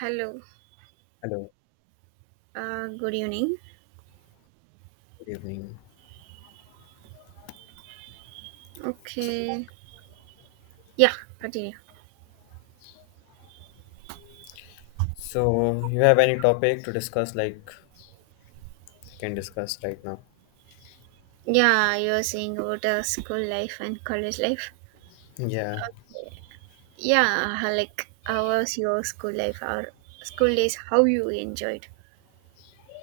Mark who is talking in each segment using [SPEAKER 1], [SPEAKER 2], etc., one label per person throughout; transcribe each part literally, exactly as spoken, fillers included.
[SPEAKER 1] Hello.
[SPEAKER 2] Hello,
[SPEAKER 1] Uh, good evening.
[SPEAKER 2] good evening.
[SPEAKER 1] Okay. Yeah, continue.
[SPEAKER 2] So, you have any topic to discuss, like we can discuss right now?
[SPEAKER 1] Yeah, you were saying about uh, school life and college life.
[SPEAKER 2] Yeah.
[SPEAKER 1] Okay. Yeah, uh, like how was your school life or school days? How you enjoyed?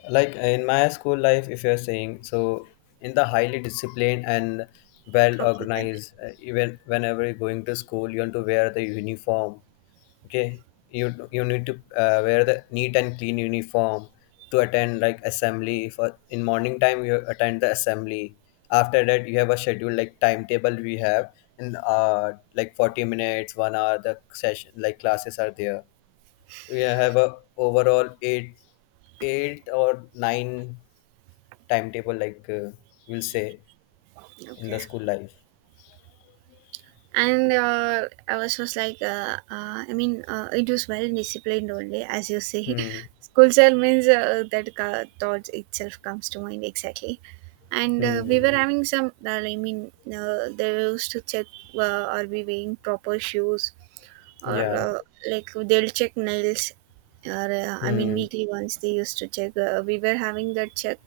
[SPEAKER 2] like uh, In my school life, if you're saying so, in the highly disciplined and well
[SPEAKER 1] Okay.
[SPEAKER 2] organized, uh, even whenever you're going to school you want to wear the uniform. Okay, you you need to uh, wear the neat and clean uniform to attend like assembly, for in morning time you attend the assembly. After that you have a schedule, like timetable we have, and uh like 40 minutes, one hour the session, like classes are there. We have a overall eight, eight or nine timetable, like uh, we'll say, in the
[SPEAKER 1] Okay.
[SPEAKER 2] school life.
[SPEAKER 1] and uh, i was just like uh, uh, i mean uh, it was well disciplined only as you say
[SPEAKER 2] Hmm.
[SPEAKER 1] school cell means uh, that ca- thought itself comes to mind exactly. And
[SPEAKER 2] Hmm.
[SPEAKER 1] uh, we were
[SPEAKER 2] Hmm.
[SPEAKER 1] having some uh, i mean uh, they used to check uh, are we wearing proper shoes, or
[SPEAKER 2] Yeah.
[SPEAKER 1] uh, like they'll check nails, or uh, I mean
[SPEAKER 2] Hmm.
[SPEAKER 1] weekly once they used to check. Uh, we were having that check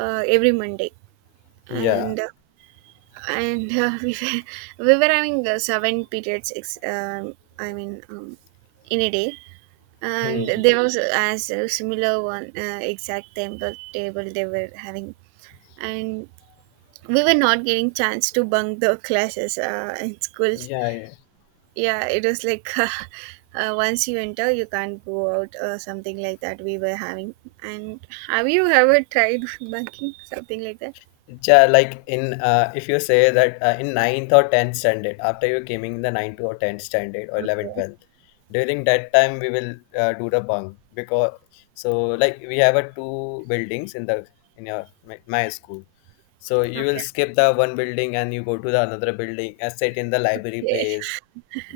[SPEAKER 1] uh, every Monday.
[SPEAKER 2] Yeah.
[SPEAKER 1] And uh, and uh, we were we were having uh, seven periods. Ex- um, I mean, um, in a day,
[SPEAKER 2] Hmm.
[SPEAKER 1] and there was as a similar one, uh, exact table table they were having, and we were not getting chance to bunk the classes uh, in schools.
[SPEAKER 2] Yeah, yeah.
[SPEAKER 1] Yeah, it was like. Uh, uh, once you enter, you can't go out or something like that. We were having, and have you ever tried bunking something like that?
[SPEAKER 2] Ja, like in uh, if you say that uh, in ninth or tenth standard, after you came in the ninth or tenth standard or eleventh,
[SPEAKER 1] Okay,
[SPEAKER 2] twelfth, during that time we will uh, do the bunk. Because so like we have a two buildings in the, in your my, my school. So you will
[SPEAKER 1] okay.
[SPEAKER 2] skip the one building and you go to the another building and sit in the library place.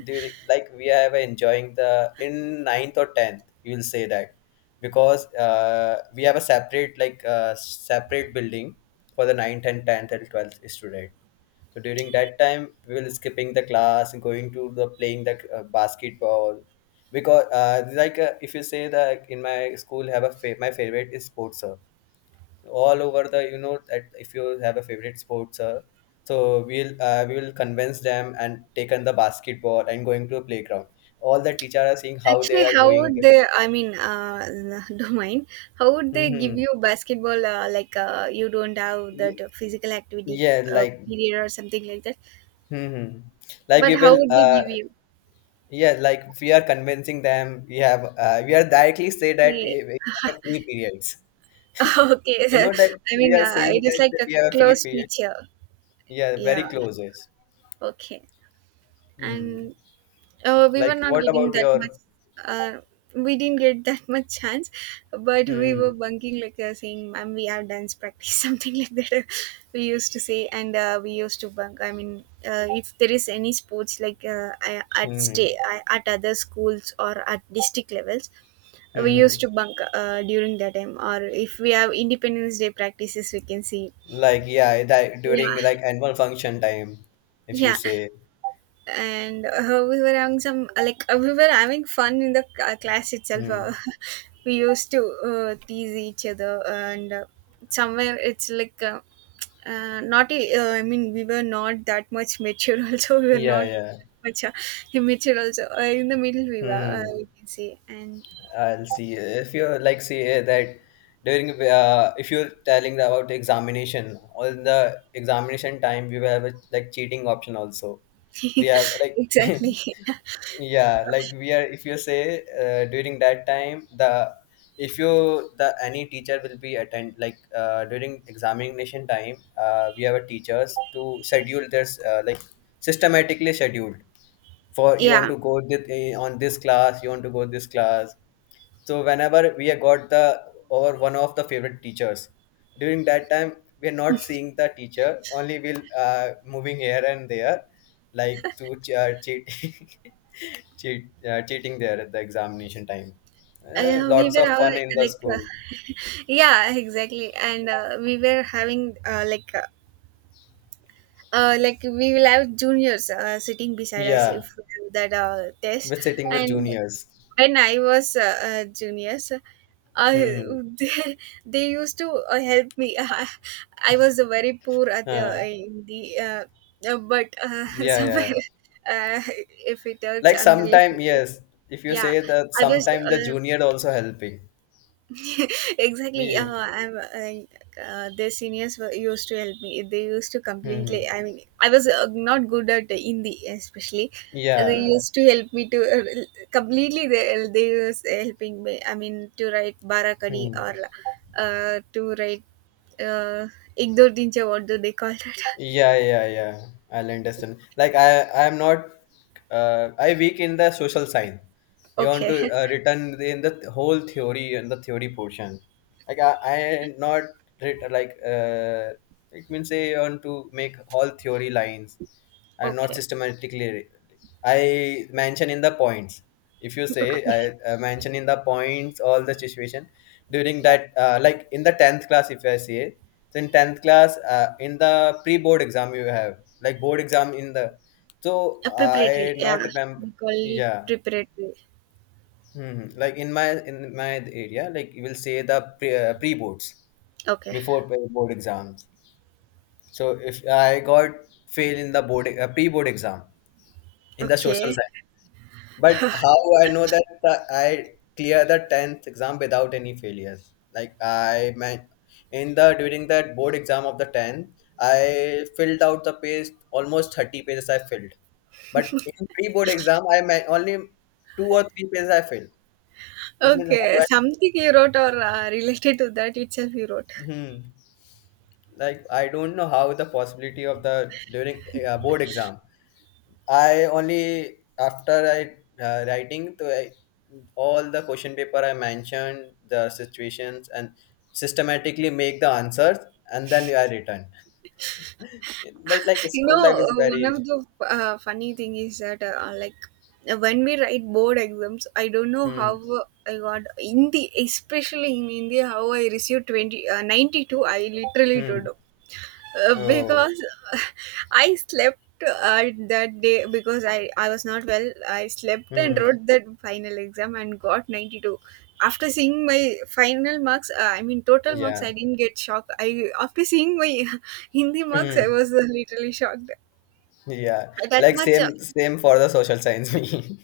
[SPEAKER 2] During, like we have enjoying the in ninth or tenth, you will say that because uh, we have a separate like uh, separate building for the ninth, and tenth and twelfth student. So during that time we will skipping the class and going to the playing the uh, basketball. Because uh, like uh, if you say that in my school have a fa- my favorite is sports sir. All over the, you know that if you have a favorite sports sir, so we'll uh, we will convince them and take on the basketball and going to a playground. All the teachers are seeing how they
[SPEAKER 1] Actually,
[SPEAKER 2] are
[SPEAKER 1] how
[SPEAKER 2] going.
[SPEAKER 1] would they? I mean, uh, don't mind. How would they give
[SPEAKER 2] Mhm.
[SPEAKER 1] you basketball? Uh, like, uh, you don't have that physical activity
[SPEAKER 2] Yeah,
[SPEAKER 1] uh,
[SPEAKER 2] like.
[SPEAKER 1] period or something like that.
[SPEAKER 2] Hmm, hmm. Like
[SPEAKER 1] But
[SPEAKER 2] we
[SPEAKER 1] how
[SPEAKER 2] will,
[SPEAKER 1] would they
[SPEAKER 2] uh,
[SPEAKER 1] give you?
[SPEAKER 2] yeah, like we are convincing them. We have, uh, we are directly say that,
[SPEAKER 1] Hey.
[SPEAKER 2] eh, we have free periods. You
[SPEAKER 1] Okay,
[SPEAKER 2] know that
[SPEAKER 1] I
[SPEAKER 2] we
[SPEAKER 1] mean,
[SPEAKER 2] are
[SPEAKER 1] uh,
[SPEAKER 2] saying
[SPEAKER 1] it is
[SPEAKER 2] that
[SPEAKER 1] like a
[SPEAKER 2] we have a free
[SPEAKER 1] close
[SPEAKER 2] period.
[SPEAKER 1] teacher.
[SPEAKER 2] Yeah,
[SPEAKER 1] Yeah.
[SPEAKER 2] very close is.
[SPEAKER 1] Okay.
[SPEAKER 2] Hmm.
[SPEAKER 1] And Uh, we
[SPEAKER 2] Like,
[SPEAKER 1] were not
[SPEAKER 2] what
[SPEAKER 1] getting
[SPEAKER 2] about
[SPEAKER 1] that
[SPEAKER 2] your?
[SPEAKER 1] much. Uh, we didn't get that much chance, but we
[SPEAKER 2] Hmm.
[SPEAKER 1] were bunking like uh, saying, "Ma'am, we have dance practice," something like that. We used to say, and uh, we used to bunk. I mean, uh, if there is any sports like uh, I- at
[SPEAKER 2] Hmm. Hmm.
[SPEAKER 1] stay at other schools or at district levels, we
[SPEAKER 2] Hmm, hmm.
[SPEAKER 1] used to bunk uh, during that time. Or if we have Independence Day practices, we can see.
[SPEAKER 2] Like, yeah, that
[SPEAKER 1] Yeah,
[SPEAKER 2] during like annual function time, if you
[SPEAKER 1] yeah.
[SPEAKER 2] say.
[SPEAKER 1] And uh, we were having some uh, like, uh, we were having fun in the c- uh, class itself. Uh,
[SPEAKER 2] Hmm.
[SPEAKER 1] we used to uh, tease each other, and uh, somewhere it's like uh, uh, not a- uh, I mean we were not that much mature, also we were
[SPEAKER 2] Yeah,
[SPEAKER 1] not
[SPEAKER 2] yeah.
[SPEAKER 1] that much uh, immature also. Uh, in the middle we were, uh,
[SPEAKER 2] Hmm.
[SPEAKER 1] we can say. And
[SPEAKER 2] I'll see if you're like say that during, uh, if you're telling about examination, on the examination time we will have a like cheating option also. We have like
[SPEAKER 1] exactly,
[SPEAKER 2] yeah, like we are, if you say uh, during that time, the, if you the any teacher will be attend like uh, during examination time, uh, we have a teachers to schedule their uh, like systematically scheduled for, you want
[SPEAKER 1] yeah.
[SPEAKER 2] to go this, on this class you want to go this class. So whenever we have got the, or one of the favorite teachers, during that time we are not seeing the teacher, only we'll uh, moving here and there, like to ch- uh, cheat, cheat, uh, cheating there at the examination time. Uh,
[SPEAKER 1] Uh, we
[SPEAKER 2] lots
[SPEAKER 1] were
[SPEAKER 2] of
[SPEAKER 1] all
[SPEAKER 2] fun in the
[SPEAKER 1] like uh,
[SPEAKER 2] school.
[SPEAKER 1] yeah exactly. And uh, we were having, uh, like uh, uh, like, we will have juniors uh, sitting beside us
[SPEAKER 2] Yeah,
[SPEAKER 1] if we do that uh, test.
[SPEAKER 2] we're sitting with
[SPEAKER 1] and
[SPEAKER 2] juniors.
[SPEAKER 1] when i was uh, uh, juniors, uh,
[SPEAKER 2] Hmm.
[SPEAKER 1] they, they used to uh, help me. I was very poor at the
[SPEAKER 2] Huh.
[SPEAKER 1] in the, uh, uh, but uh,
[SPEAKER 2] Yeah, yeah.
[SPEAKER 1] somewhere, uh, if it hurts
[SPEAKER 2] Like
[SPEAKER 1] I'm really
[SPEAKER 2] sometime,
[SPEAKER 1] sorry.
[SPEAKER 2] yes. If you
[SPEAKER 1] Yeah,
[SPEAKER 2] say that
[SPEAKER 1] I was
[SPEAKER 2] sometime the
[SPEAKER 1] uh,
[SPEAKER 2] junior also helping.
[SPEAKER 1] exactly.
[SPEAKER 2] Yeah.
[SPEAKER 1] uh, I'm uh, uh, Their seniors were, used to help me. They used to
[SPEAKER 2] Hmm,
[SPEAKER 1] completely,
[SPEAKER 2] hmm.
[SPEAKER 1] I mean, I was uh, not good at Hindi especially. They
[SPEAKER 2] Yeah.
[SPEAKER 1] used to help me to uh, completely they, they was helping me, I mean, to write barakadi,
[SPEAKER 2] Hmm.
[SPEAKER 1] or uh, to write, uh, igdo dinche, what do they call that.
[SPEAKER 2] Yeah, yeah, yeah. I'll understand. Like I, I'm not. Uh, I weak in the social science. You want to
[SPEAKER 1] Okay,
[SPEAKER 2] uh, return in the whole theory and the theory portion. Like I, I am not writ- like. Uh, it means I want to make all theory lines. I'm not
[SPEAKER 1] okay,
[SPEAKER 2] systematically. I mention in the points. If you say
[SPEAKER 1] okay.
[SPEAKER 2] I uh, mention in the points all the situation during that, uh, like in the tenth class, if I say, so in tenth class, uh, in the pre-board exam you have like board exam in the, so
[SPEAKER 1] A preparatory,
[SPEAKER 2] I
[SPEAKER 1] yeah,
[SPEAKER 2] not remember.
[SPEAKER 1] we call it
[SPEAKER 2] Yeah,
[SPEAKER 1] preparatory.
[SPEAKER 2] hmm, like in my in my area, like you will say the pre uh, pre-boards
[SPEAKER 1] Okay,
[SPEAKER 2] before pre- board exams. So if I got fail in the board uh, pre-board exam in the social
[SPEAKER 1] okay.
[SPEAKER 2] science. But how I know that the, I clear the tenth exam without any failures? Like I meant in the during that board exam of the tenth, I filled out the page almost thirty pages I filled. But in pre-board exam, I meant only two or three pages I filled. It means how
[SPEAKER 1] Okay,
[SPEAKER 2] I,
[SPEAKER 1] something you wrote or uh, related to that itself you wrote.
[SPEAKER 2] hmm, like I don't know how the possibility of the during uh, board exam. I only after I uh, writing to I, all the question paper I mentioned the situations and systematically make the answers and then I return. But like
[SPEAKER 1] You
[SPEAKER 2] school
[SPEAKER 1] know,
[SPEAKER 2] life is
[SPEAKER 1] uh, one
[SPEAKER 2] very.
[SPEAKER 1] of the uh, funny thing is that, uh, like, uh, when we write board exams, I don't know how
[SPEAKER 2] Hmm.
[SPEAKER 1] uh, I got Hindi, especially in India, how I received twenty, uh, ninety-two. I literally don't
[SPEAKER 2] Hmm.
[SPEAKER 1] know. Uh,
[SPEAKER 2] Oh.
[SPEAKER 1] because uh, I slept uh, that day because I, I was not well. I slept and
[SPEAKER 2] Hmm.
[SPEAKER 1] wrote that final exam and got ninety-two. After seeing my final marks, uh, I mean total marks,
[SPEAKER 2] Yeah.
[SPEAKER 1] I didn't get shocked. I, after seeing my Hindi marks, I
[SPEAKER 2] Hmm.
[SPEAKER 1] was uh, literally shocked
[SPEAKER 2] Yeah,
[SPEAKER 1] that
[SPEAKER 2] like
[SPEAKER 1] much. uh,
[SPEAKER 2] same same for the social science. Me.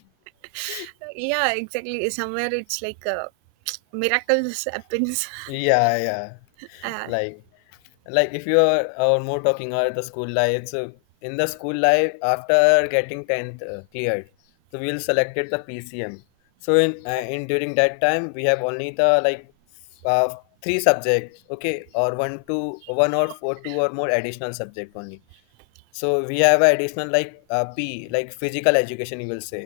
[SPEAKER 1] Yeah, exactly, somewhere it's like uh, miracles happens.
[SPEAKER 2] Yeah, yeah.
[SPEAKER 1] uh,
[SPEAKER 2] Like, like if you are or more talking about the school life, so in the school life after getting tenth uh, cleared, so we'll selected the P C M. So in uh, in during that time we have only the like uh, three subjects, okay, or one two one or four two or more additional subject only. So we have a additional like uh, p, like physical education, you will say.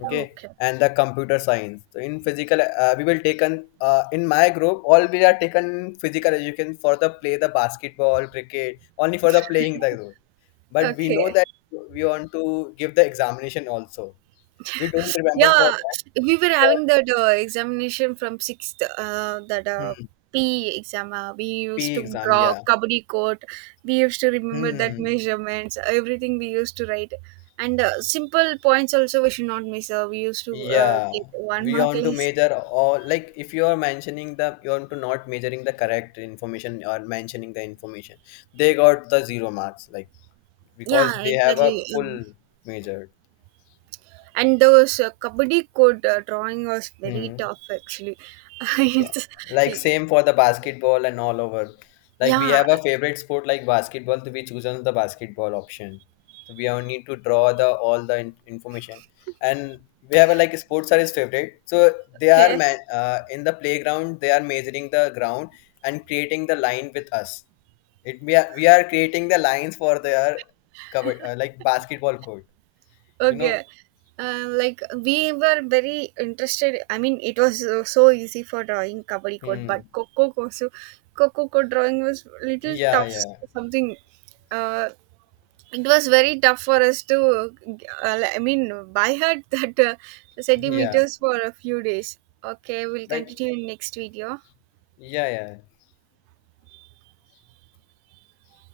[SPEAKER 2] Okay.
[SPEAKER 1] okay,
[SPEAKER 2] And the computer science. So in physical, uh, we will taken uh, in my group all we are taken physical education for the play the basketball, cricket, only for the playing the role. But we know
[SPEAKER 1] okay.
[SPEAKER 2] that we want to give the examination also. We don't remember for
[SPEAKER 1] Yeah,
[SPEAKER 2] that.
[SPEAKER 1] we were
[SPEAKER 2] We want,
[SPEAKER 1] having that uh, examination from sixth, uh, that uh,
[SPEAKER 2] hmm,
[SPEAKER 1] P exam. Uh, we used
[SPEAKER 2] p
[SPEAKER 1] to
[SPEAKER 2] exam,
[SPEAKER 1] draw
[SPEAKER 2] yeah.
[SPEAKER 1] kabaddi court. We used to remember that
[SPEAKER 2] Hmm.
[SPEAKER 1] measurements. Everything we used to write, and uh, simple points also we should not miss. Uh, we used to uh,
[SPEAKER 2] Yeah,
[SPEAKER 1] get one
[SPEAKER 2] we
[SPEAKER 1] mark
[SPEAKER 2] want to
[SPEAKER 1] less.
[SPEAKER 2] measure all, like if you are mentioning the, you want to not measuring the correct information or mentioning the information, they got the zero marks. Like
[SPEAKER 1] Yeah,
[SPEAKER 2] because they have a
[SPEAKER 1] exactly. Um,
[SPEAKER 2] full measured.
[SPEAKER 1] And those uh, kabaddi court uh, drawing was very
[SPEAKER 2] Hmm.
[SPEAKER 1] tough actually.
[SPEAKER 2] Yeah,
[SPEAKER 1] It's-
[SPEAKER 2] like same for the basketball and all over. Like we
[SPEAKER 1] yeah.
[SPEAKER 2] have a favorite sport like basketball, so we choose on the basketball option. So we all need to draw the all the in- information, and we have a like sports are his favorite. So they are
[SPEAKER 1] Okay.
[SPEAKER 2] man, uh, in the playground, they are measuring the ground and creating the line with us. It we are we are creating the lines for their cover, uh, like basketball court. You
[SPEAKER 1] Okay.
[SPEAKER 2] know.
[SPEAKER 1] Uh, like, we were very interested. I mean, it was uh, so easy for drawing kabaddi code, but
[SPEAKER 2] Hmm.
[SPEAKER 1] coco kosu, coco code drawing was little
[SPEAKER 2] Yeah.
[SPEAKER 1] tough.
[SPEAKER 2] Yeah.
[SPEAKER 1] Something, uh, it was very tough for us to. Uh, I mean, by heart that uh,
[SPEAKER 2] Yeah.
[SPEAKER 1] centimeters for a few days. Okay, we'll
[SPEAKER 2] Like.
[SPEAKER 1] continue in next video.
[SPEAKER 2] Yeah. Yeah.